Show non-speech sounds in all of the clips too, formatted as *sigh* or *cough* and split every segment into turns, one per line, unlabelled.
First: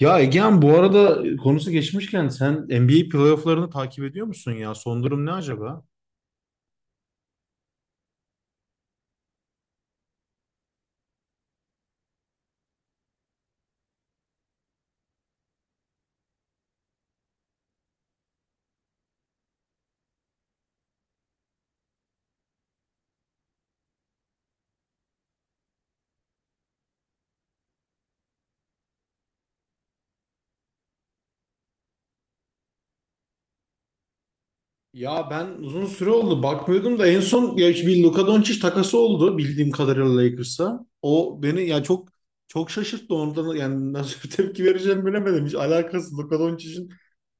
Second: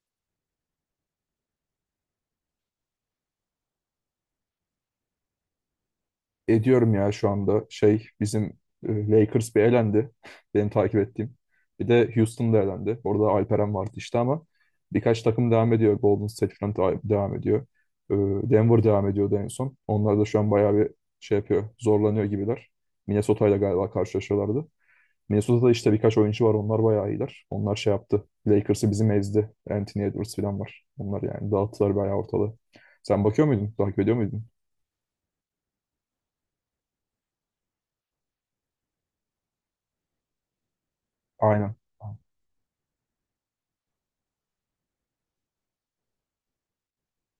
Ya Egehan bu arada konusu geçmişken sen NBA playofflarını takip ediyor musun ya? Son durum ne acaba?
Ediyorum ya şu anda. Şey bizim Lakers bir elendi. *laughs* Benim takip ettiğim. Bir de Houston da elendi. Orada Alperen vardı işte ama birkaç takım devam ediyor. Golden State falan devam ediyor. E, Denver devam ediyordu en son. Onlar da şu an bayağı bir şey yapıyor. Zorlanıyor gibiler. Minnesota ile galiba karşılaşıyorlardı. Minnesota'da işte birkaç oyuncu var. Onlar bayağı iyiler. Onlar şey yaptı. Lakers'ı bizim ezdi. Anthony Edwards falan var. Onlar yani dağıttılar bayağı ortalığı. Sen bakıyor muydun? Takip ediyor muydun?
Ya ben uzun süre oldu bakmıyordum da en son ya işte bir Luka Doncic takası oldu bildiğim kadarıyla Lakers'a. O beni
Aynen.
ya çok çok şaşırttı ondan yani nasıl bir tepki vereceğimi bilemedim. Hiç alakası Luka Doncic'in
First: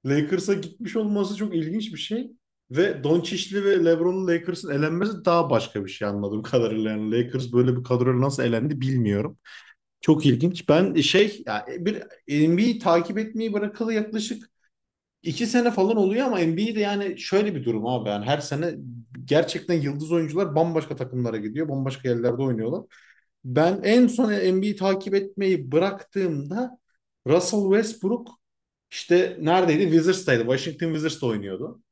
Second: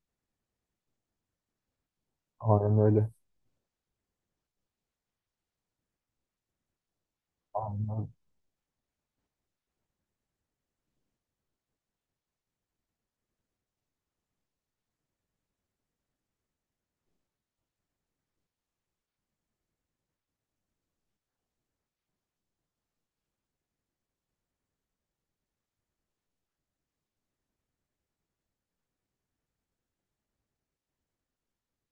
Lakers'a gitmiş olması çok ilginç bir şey.
Aynen
Ve
öyle.
Doncic'li ve LeBron'un Lakers'ın elenmesi daha başka bir şey anladığım kadarıyla. Yani Lakers böyle bir
Anladım.
kadroyla nasıl elendi bilmiyorum. Çok ilginç. Ben şey yani bir NBA'yi takip etmeyi bırakalı yaklaşık 2 sene falan oluyor ama NBA'de yani şöyle bir durum abi. Yani her sene gerçekten yıldız oyuncular bambaşka takımlara gidiyor. Bambaşka yerlerde oynuyorlar. Ben en son NBA'yi takip etmeyi bıraktığımda Russell Westbrook işte neredeydi? Wizards'taydı. Washington Wizards'ta oynuyordu.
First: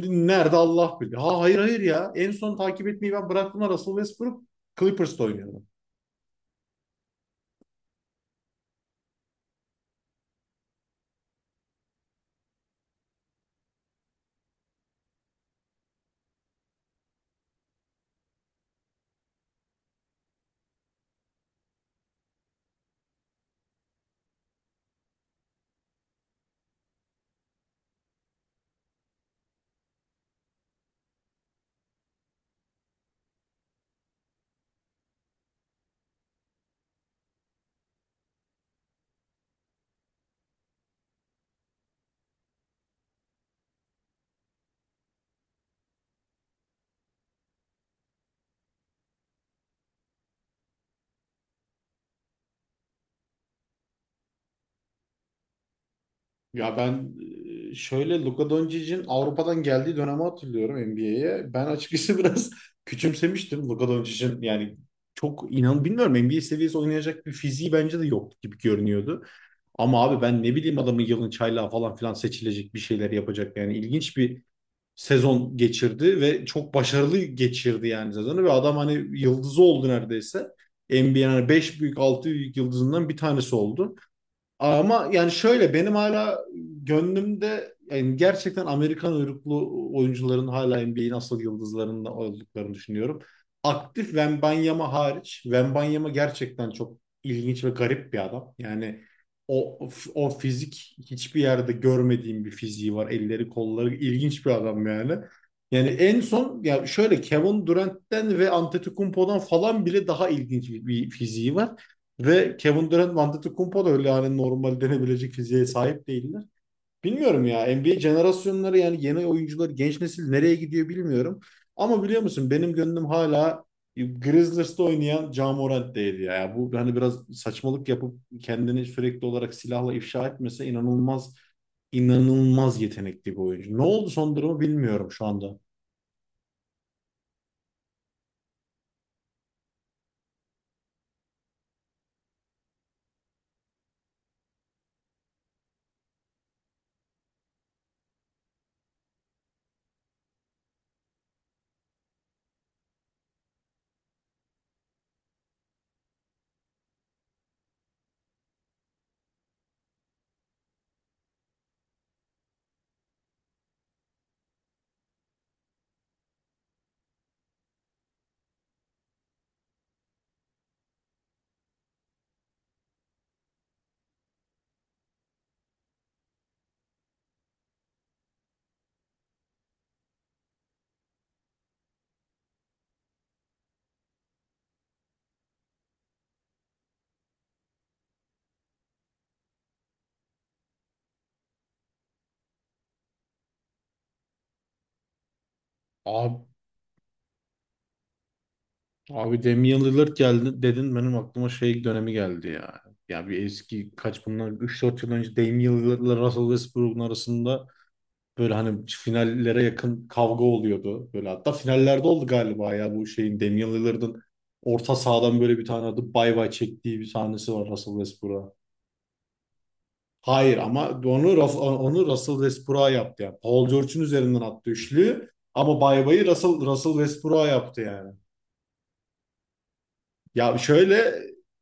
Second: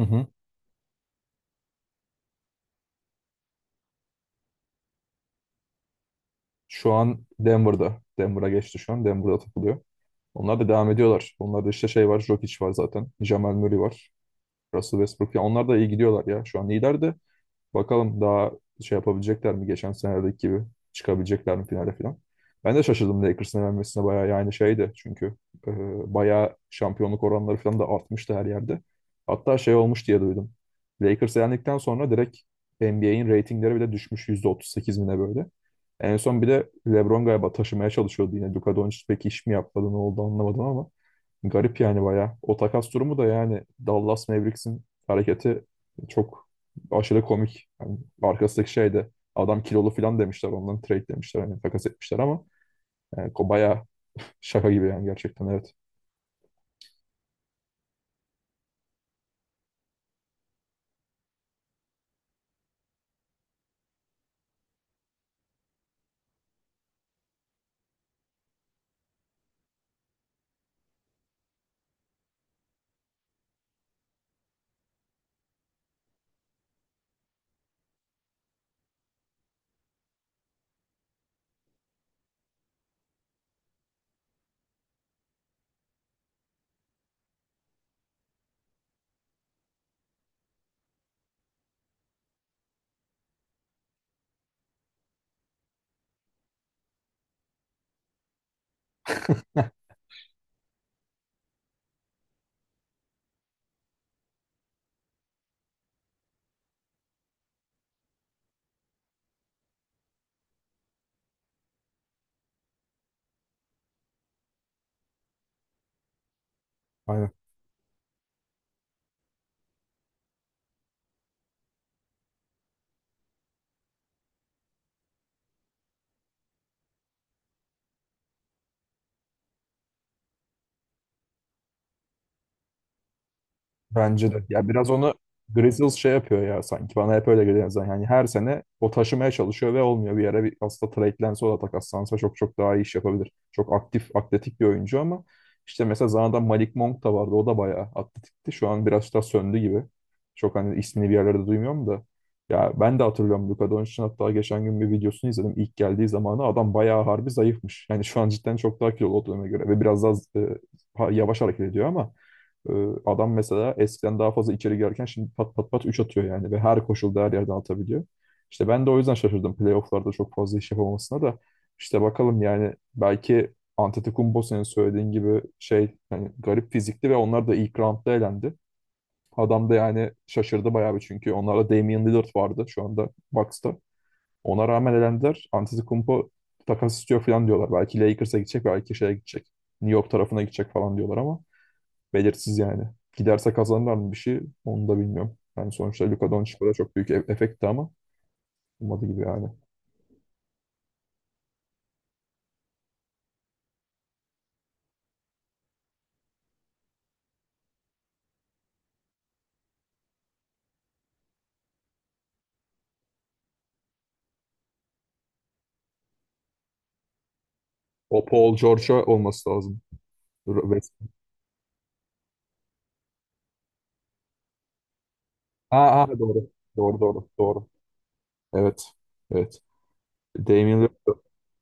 Hı hı.
nerede Allah bilir. Ha, hayır hayır ya. En son takip etmeyi ben bıraktığımda Russell Westbrook Clippers'ta oynuyordu.
Şu an Denver'da. Denver'a geçti şu an. Denver'da takılıyor. Onlar da devam ediyorlar. Onlarda işte şey var. Jokic var zaten. Jamal Murray var. Russell Westbrook. Ya onlar da iyi gidiyorlar ya. Şu an liderdi. Bakalım daha şey yapabilecekler mi, geçen senedeki gibi çıkabilecekler mi finale falan. Ben de şaşırdım Lakers'ın elenmesine bayağı, yani şeydi çünkü e, bayağı şampiyonluk oranları falan da artmıştı her yerde. Hatta şey olmuş diye duydum. Lakers elendikten sonra direkt NBA'in reytingleri bile düşmüş %38 bine böyle. En son bir de LeBron galiba taşımaya çalışıyordu yine. Luka Doncic pek iş mi yapmadı, ne oldu anlamadım ama garip yani bayağı. O takas durumu da, yani Dallas Mavericks'in hareketi çok aşırı komik. Yani arkasındaki şey de, adam kilolu falan demişler. Ondan trade demişler. Hani takas etmişler ama bayağı şaka gibi yani, gerçekten evet.
Ya ben şöyle Luka Doncic'in Avrupa'dan geldiği dönemi hatırlıyorum NBA'ye. Ben açıkçası *laughs* biraz küçümsemiştim Luka Doncic'in yani çok inan bilmiyorum, NBA seviyesi oynayacak bir fiziği bence de yok gibi görünüyordu. Ama abi ben ne bileyim, adamın yılın çaylağı falan filan seçilecek, bir şeyler yapacak yani ilginç bir sezon geçirdi ve çok başarılı geçirdi yani sezonu ve adam hani yıldızı oldu neredeyse. NBA'nin 5 büyük 6 büyük yıldızından bir tanesi oldu. Ama yani şöyle benim hala gönlümde, yani gerçekten Amerikan uyruklu oyuncuların hala NBA'in asıl yıldızlarında olduklarını düşünüyorum. Aktif Wembanyama hariç. Wembanyama gerçekten çok ilginç ve garip bir adam. Yani o o fizik hiçbir yerde görmediğim bir fiziği var. Elleri, kolları ilginç bir adam yani. Yani en son ya şöyle Kevin Durant'ten ve Antetokounmpo'dan falan bile daha ilginç bir fiziği var. Ve Kevin Durant ve Antetokounmpo da öyle, yani normal denebilecek fiziğe sahip değiller.
Aynen.
Bilmiyorum ya, NBA jenerasyonları yani yeni oyuncular, genç nesil nereye gidiyor bilmiyorum. Ama biliyor musun, benim gönlüm hala Grizzlies'te oynayan Ja Morant'teydi ya. Bu hani biraz saçmalık yapıp kendini sürekli olarak silahla ifşa etmese inanılmaz inanılmaz yetenekli bir oyuncu. Ne oldu
Bence
son
de.
durumu
Ya biraz
bilmiyorum
onu
şu anda.
Grizzlies şey yapıyor ya sanki. Bana hep öyle geliyor zaten. Yani her sene o taşımaya çalışıyor ve olmuyor. Bir yere bir aslında trade'lense, o da takaslansa çok çok daha iyi iş yapabilir. Çok aktif, atletik bir oyuncu ama işte mesela zamanında Malik Monk da vardı. O da bayağı atletikti. Şu an biraz daha söndü gibi. Çok hani ismini bir yerlerde duymuyorum da. Ya ben de hatırlıyorum Luka Doncic'in, hatta geçen gün bir videosunu izledim. İlk geldiği zamanı adam bayağı harbi zayıfmış. Yani şu an cidden çok daha kilolu o döneme göre ve biraz daha yavaş hareket ediyor ama ee, adam mesela eskiden daha fazla içeri girerken şimdi pat pat pat 3 atıyor yani ve her koşulda her yerden atabiliyor. İşte ben de o yüzden şaşırdım playofflarda çok fazla iş yapamamasına da. İşte bakalım yani, belki Antetokounmpo senin söylediğin gibi şey, yani garip fizikli ve onlar da ilk roundda elendi. Adam da yani şaşırdı bayağı bir çünkü onlarda Damian Lillard vardı şu anda Bucks'ta. Ona rağmen elendiler. Antetokounmpo takas istiyor falan diyorlar. Belki Lakers'a gidecek, belki şeye gidecek. New York tarafına gidecek falan diyorlar ama belirsiz yani. Giderse kazanırlar mı bir şey, onu da bilmiyorum. Yani sonuçta Luka
Abi
Doncic burada çok büyük efekti ama olmadı gibi
Abi
yani.
Damian Lillard geldi dedin, benim aklıma şey dönemi geldi ya. Ya bir eski kaç bunlar, 3-4 yıl önce Damian Lillard'la Russell Westbrook'un arasında böyle hani finallere yakın kavga oluyordu. Böyle hatta finallerde oldu galiba ya, bu şeyin, Damian Lillard'ın orta sahadan böyle bir tane adı bay bay çektiği bir sahnesi var Russell
O
Westbrook'a.
Paul George'a olması lazım.
Hayır
Dur,
ama
West-
onu onu Russell Westbrook'a yaptı yani. Paul George'un üzerinden attı üçlü ama
Aa,
bay
aa,
bayı
doğru.
Russell
Doğru doğru
Westbrook'a
doğru.
yaptı yani.
Evet. Evet.
Ya
Damian
şöyle,
Lillard.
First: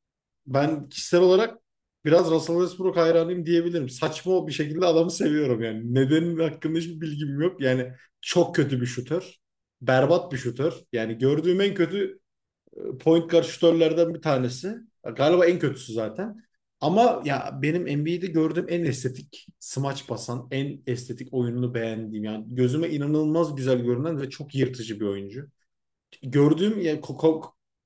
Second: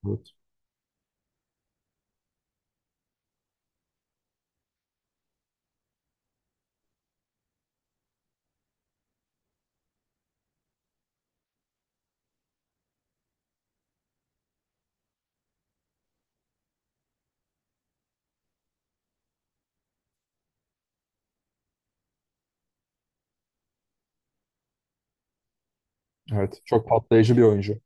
Evet.
ben kişisel olarak biraz Russell Westbrook hayranıyım diyebilirim. Saçma bir şekilde adamı seviyorum yani. Nedenin hakkında hiçbir bilgim yok. Yani çok kötü bir şutör. Berbat bir şutör. Yani gördüğüm en kötü point guard şutörlerden bir tanesi. Galiba en kötüsü zaten. Ama ya benim NBA'de gördüğüm en estetik smaç basan, en estetik oyununu beğendiğim, yani gözüme inanılmaz güzel görünen ve çok yırtıcı bir oyuncu.
Evet.
Gördüğüm
Çok
yani.
patlayıcı bir oyuncu.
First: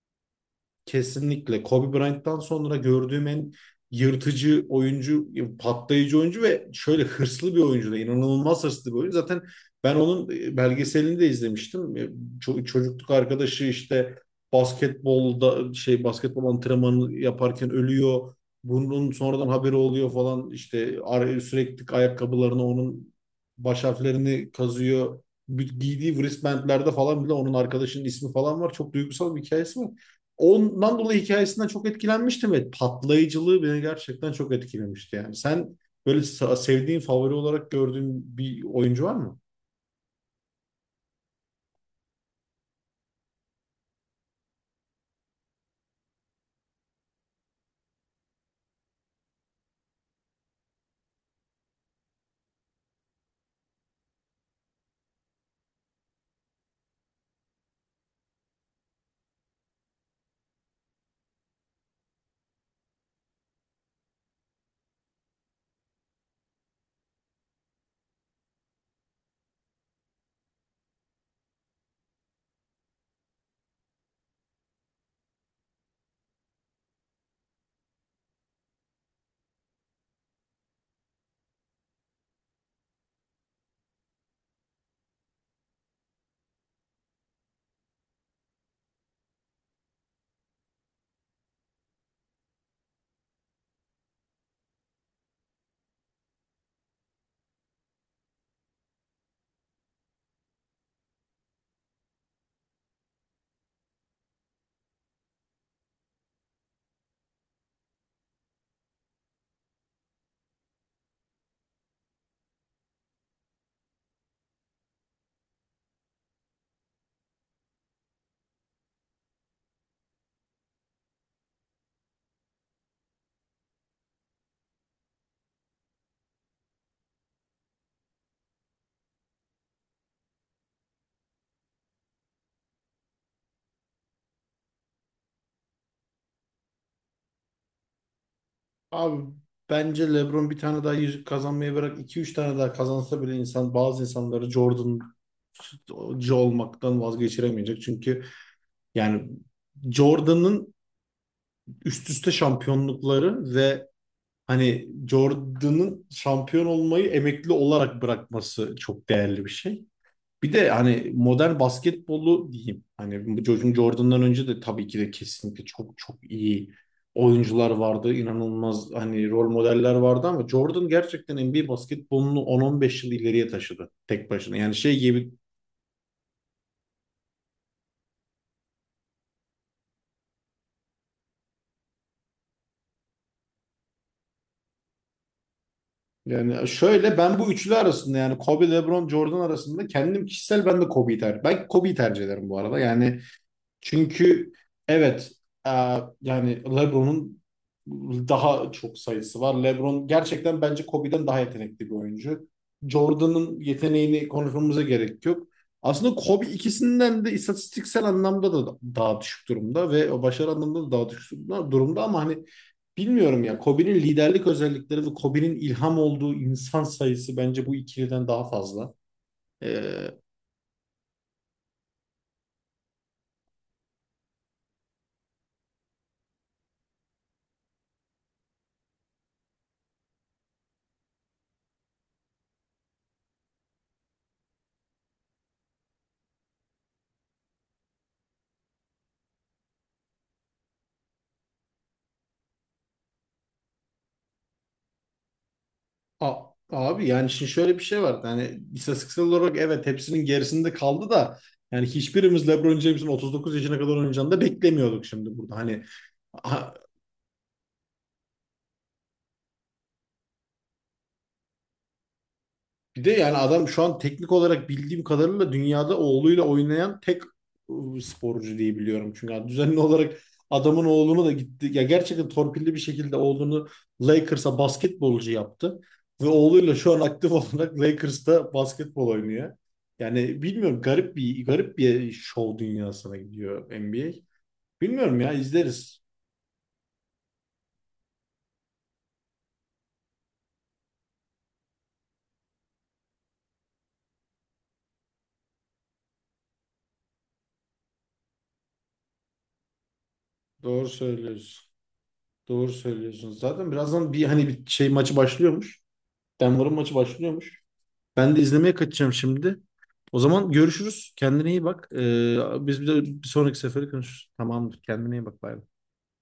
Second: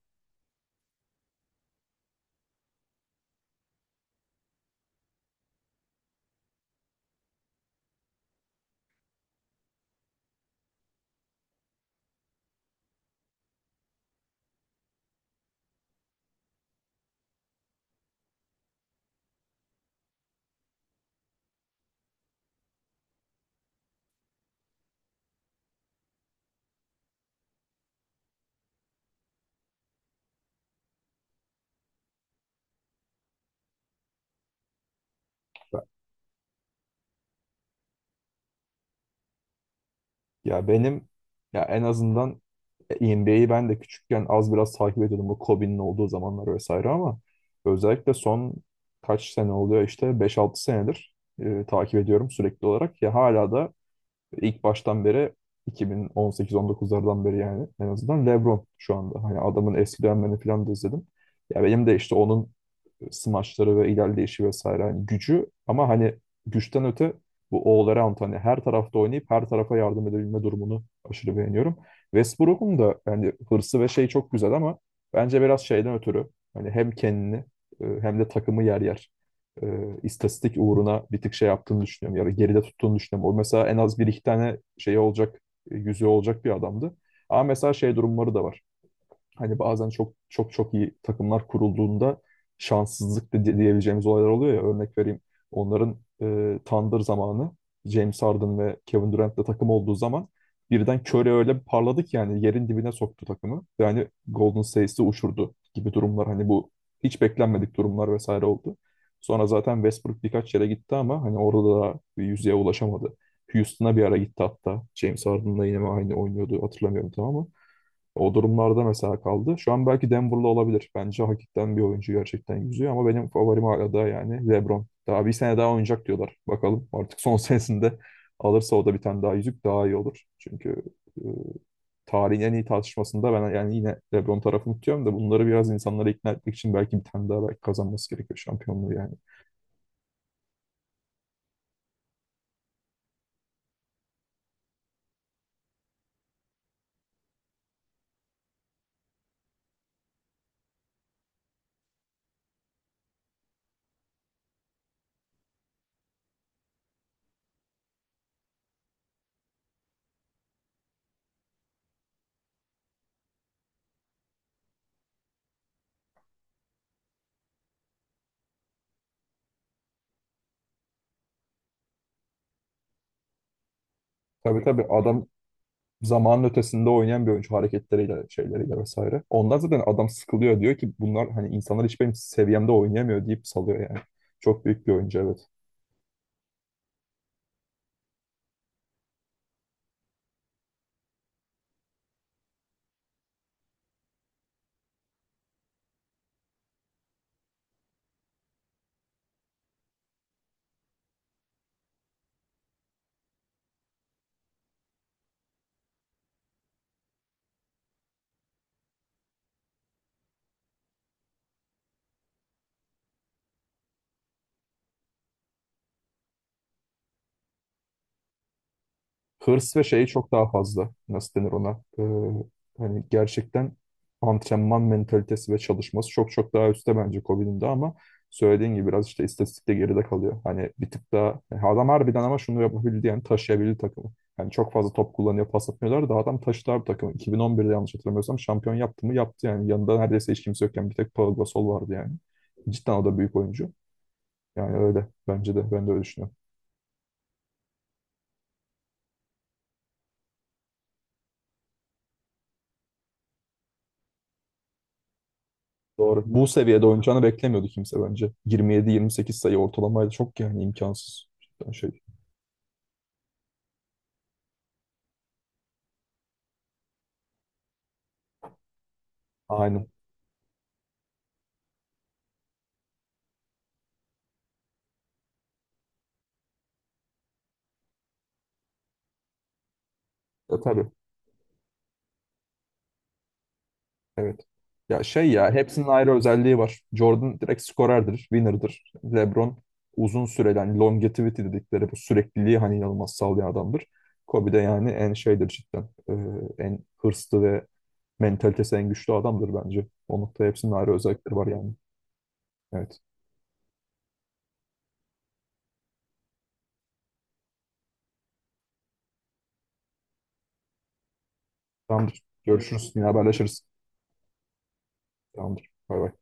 Kesinlikle Kobe Bryant'tan sonra gördüğüm en yırtıcı oyuncu, patlayıcı oyuncu ve şöyle hırslı bir oyuncu da, inanılmaz hırslı bir oyuncu. Zaten ben onun belgeselini de izlemiştim. Çocukluk arkadaşı işte basketbol antrenmanı yaparken ölüyor. Bunun sonradan haberi oluyor falan işte, sürekli ayakkabılarına onun baş harflerini kazıyor. Giydiği wristbandlerde falan bile onun arkadaşının ismi falan var. Çok duygusal bir hikayesi var. Ondan dolayı hikayesinden çok etkilenmiştim ve patlayıcılığı beni gerçekten çok etkilemişti yani. Sen böyle sevdiğin, favori olarak gördüğün bir oyuncu var mı?
Ya benim, ya en azından NBA'yi ben de küçükken az biraz takip ediyordum, bu Kobe'nin olduğu zamanlar vesaire ama özellikle son kaç sene oluyor işte beş altı senedir takip ediyorum sürekli olarak. Ya hala da ilk baştan beri 2018-19'lardan beri yani, en azından LeBron şu anda. Hani adamın eski dönemlerini falan da izledim. Ya benim de işte onun smaçları ve ilerleyişi vesaire, hani gücü ama hani güçten öte bu all-around, hani her tarafta oynayıp her tarafa yardım edebilme durumunu aşırı beğeniyorum. Westbrook'un da yani hırsı ve şey çok güzel ama bence biraz şeyden ötürü hani hem kendini, hem de takımı yer yer e, istatistik uğruna bir tık şey yaptığını düşünüyorum. Ya da geride tuttuğunu düşünüyorum. O mesela en az bir iki tane şey olacak, yüzüğü olacak bir adamdı. Ama mesela şey durumları da var. Hani bazen çok çok çok iyi takımlar kurulduğunda şanssızlık da diyebileceğimiz olaylar oluyor ya. Örnek vereyim. Onların Thunder zamanı, James Harden ve Kevin Durant'la takım olduğu zaman birden Curry öyle bir parladı ki yani, yerin dibine soktu takımı. Yani Golden State'i uçurdu gibi durumlar. Hani bu hiç beklenmedik durumlar vesaire oldu. Sonra zaten Westbrook birkaç yere gitti ama hani orada da bir yüzeye ulaşamadı. Houston'a bir ara gitti hatta. James Harden'la yine mi aynı oynuyordu hatırlamıyorum, tamam mı? O durumlarda mesela kaldı. Şu an belki Denver'lı olabilir. Bence hakikaten bir oyuncu gerçekten yüzüyor ama benim favorim hala da yani LeBron. Daha bir sene daha oynayacak diyorlar. Bakalım artık son *laughs* senesinde alırsa, o da bir tane daha yüzük daha iyi olur. Çünkü e, tarihin en iyi tartışmasında ben yani yine LeBron tarafını tutuyorum da bunları biraz insanlara ikna etmek için belki bir tane daha, belki kazanması gerekiyor şampiyonluğu yani.
Abi bence LeBron bir tane daha yüzük kazanmayı bırak, iki üç tane daha kazansa bile insan, bazı insanları Jordan'cı olmaktan vazgeçiremeyecek. Çünkü yani Jordan'ın üst üste şampiyonlukları ve hani Jordan'ın şampiyon olmayı emekli olarak bırakması çok değerli bir şey. Bir de hani modern basketbolu diyeyim. Hani bu Jordan'dan önce de tabii ki de kesinlikle çok çok iyi oyuncular vardı. İnanılmaz hani rol modeller vardı ama Jordan gerçekten NBA basketbolunu 10-15 yıl ileriye taşıdı tek başına.
Tabii
Yani
tabii,
şey
adam
gibi,
zamanın ötesinde oynayan bir oyuncu hareketleriyle, şeyleriyle vesaire. Ondan zaten adam sıkılıyor, diyor ki bunlar hani, insanlar hiç benim seviyemde oynayamıyor deyip salıyor yani. Çok büyük bir oyuncu evet.
yani şöyle, ben bu üçlü arasında yani Kobe, LeBron, Jordan arasında kendim kişisel ben de Kobe'yi tercih ederim bu arada. Yani, çünkü evet, e, yani LeBron'un daha çok sayısı var. LeBron gerçekten bence Kobe'den daha yetenekli bir oyuncu. Jordan'ın yeteneğini konuşmamıza gerek yok. Aslında Kobe ikisinden de istatistiksel anlamda da daha düşük durumda ve o başarı anlamında da daha düşük durumda ama hani bilmiyorum ya, Kobe'nin liderlik özellikleri ve Kobe'nin ilham olduğu insan sayısı bence bu ikiliden daha fazla.
Hırs ve şeyi çok daha fazla. Nasıl denir ona? Hani gerçekten antrenman mentalitesi ve çalışması çok çok daha üstte bence Kobe'nin de ama söylediğin gibi biraz işte istatistikte geride kalıyor. Hani bir tık daha, yani adam harbiden ama şunu yapabildi yani, taşıyabildi takımı. Yani çok fazla top kullanıyor, pas atmıyorlar da adam taşıdı abi takımı. 2011'de yanlış hatırlamıyorsam şampiyon yaptı mı? Yaptı yani. Yanında neredeyse hiç kimse yokken bir tek Paul Gasol vardı yani. Cidden o da büyük oyuncu. Yani öyle. Bence de. Ben de öyle
A-
düşünüyorum.
abi yani şimdi şöyle bir şey var. Yani istatistiksel olarak evet hepsinin gerisinde kaldı da, yani hiçbirimiz LeBron James'in 39 yaşına kadar oynayacağını da beklemiyorduk şimdi burada. Hani,
Doğru. Bu seviyede oynayacağını beklemiyordu kimse bence. 27-28 sayı ortalamaydı. Çok yani imkansız. Cidden şey.
bir de yani adam şu an teknik olarak bildiğim kadarıyla dünyada oğluyla oynayan tek sporcu diye biliyorum. Çünkü yani düzenli
Aynen.
olarak adamın oğlunu da gitti. Ya gerçekten torpilli bir şekilde oğlunu Lakers'a basketbolcu yaptı. Ve oğluyla şu an aktif *laughs* olarak Lakers'ta basketbol oynuyor. Yani bilmiyorum,
Tabii.
garip bir şov dünyasına gidiyor NBA.
Evet. Ya
Bilmiyorum
şey,
ya,
ya hepsinin
izleriz.
ayrı özelliği var. Jordan direkt skorerdir, winner'dır. LeBron uzun süreli, hani longevity dedikleri bu sürekliliği hani inanılmaz sağlayan adamdır. Kobe de yani en şeydir cidden. En hırslı ve mentalitesi en güçlü adamdır bence. O noktada hepsinin
Doğru
ayrı özellikleri var
söylüyorsun.
yani.
Doğru
Evet.
söylüyorsun. Zaten birazdan bir şey maçı başlıyormuş. Denver'ın maçı başlıyormuş. Ben de izlemeye kaçacağım şimdi. O zaman görüşürüz. Kendine iyi bak.
Tamamdır.
Biz bir
Görüşürüz.
de
Yine
bir sonraki
haberleşiriz.
sefere konuşuruz. Tamamdır. Kendine iyi bak. Bay
Tamamdır.
bay.
Bay bay.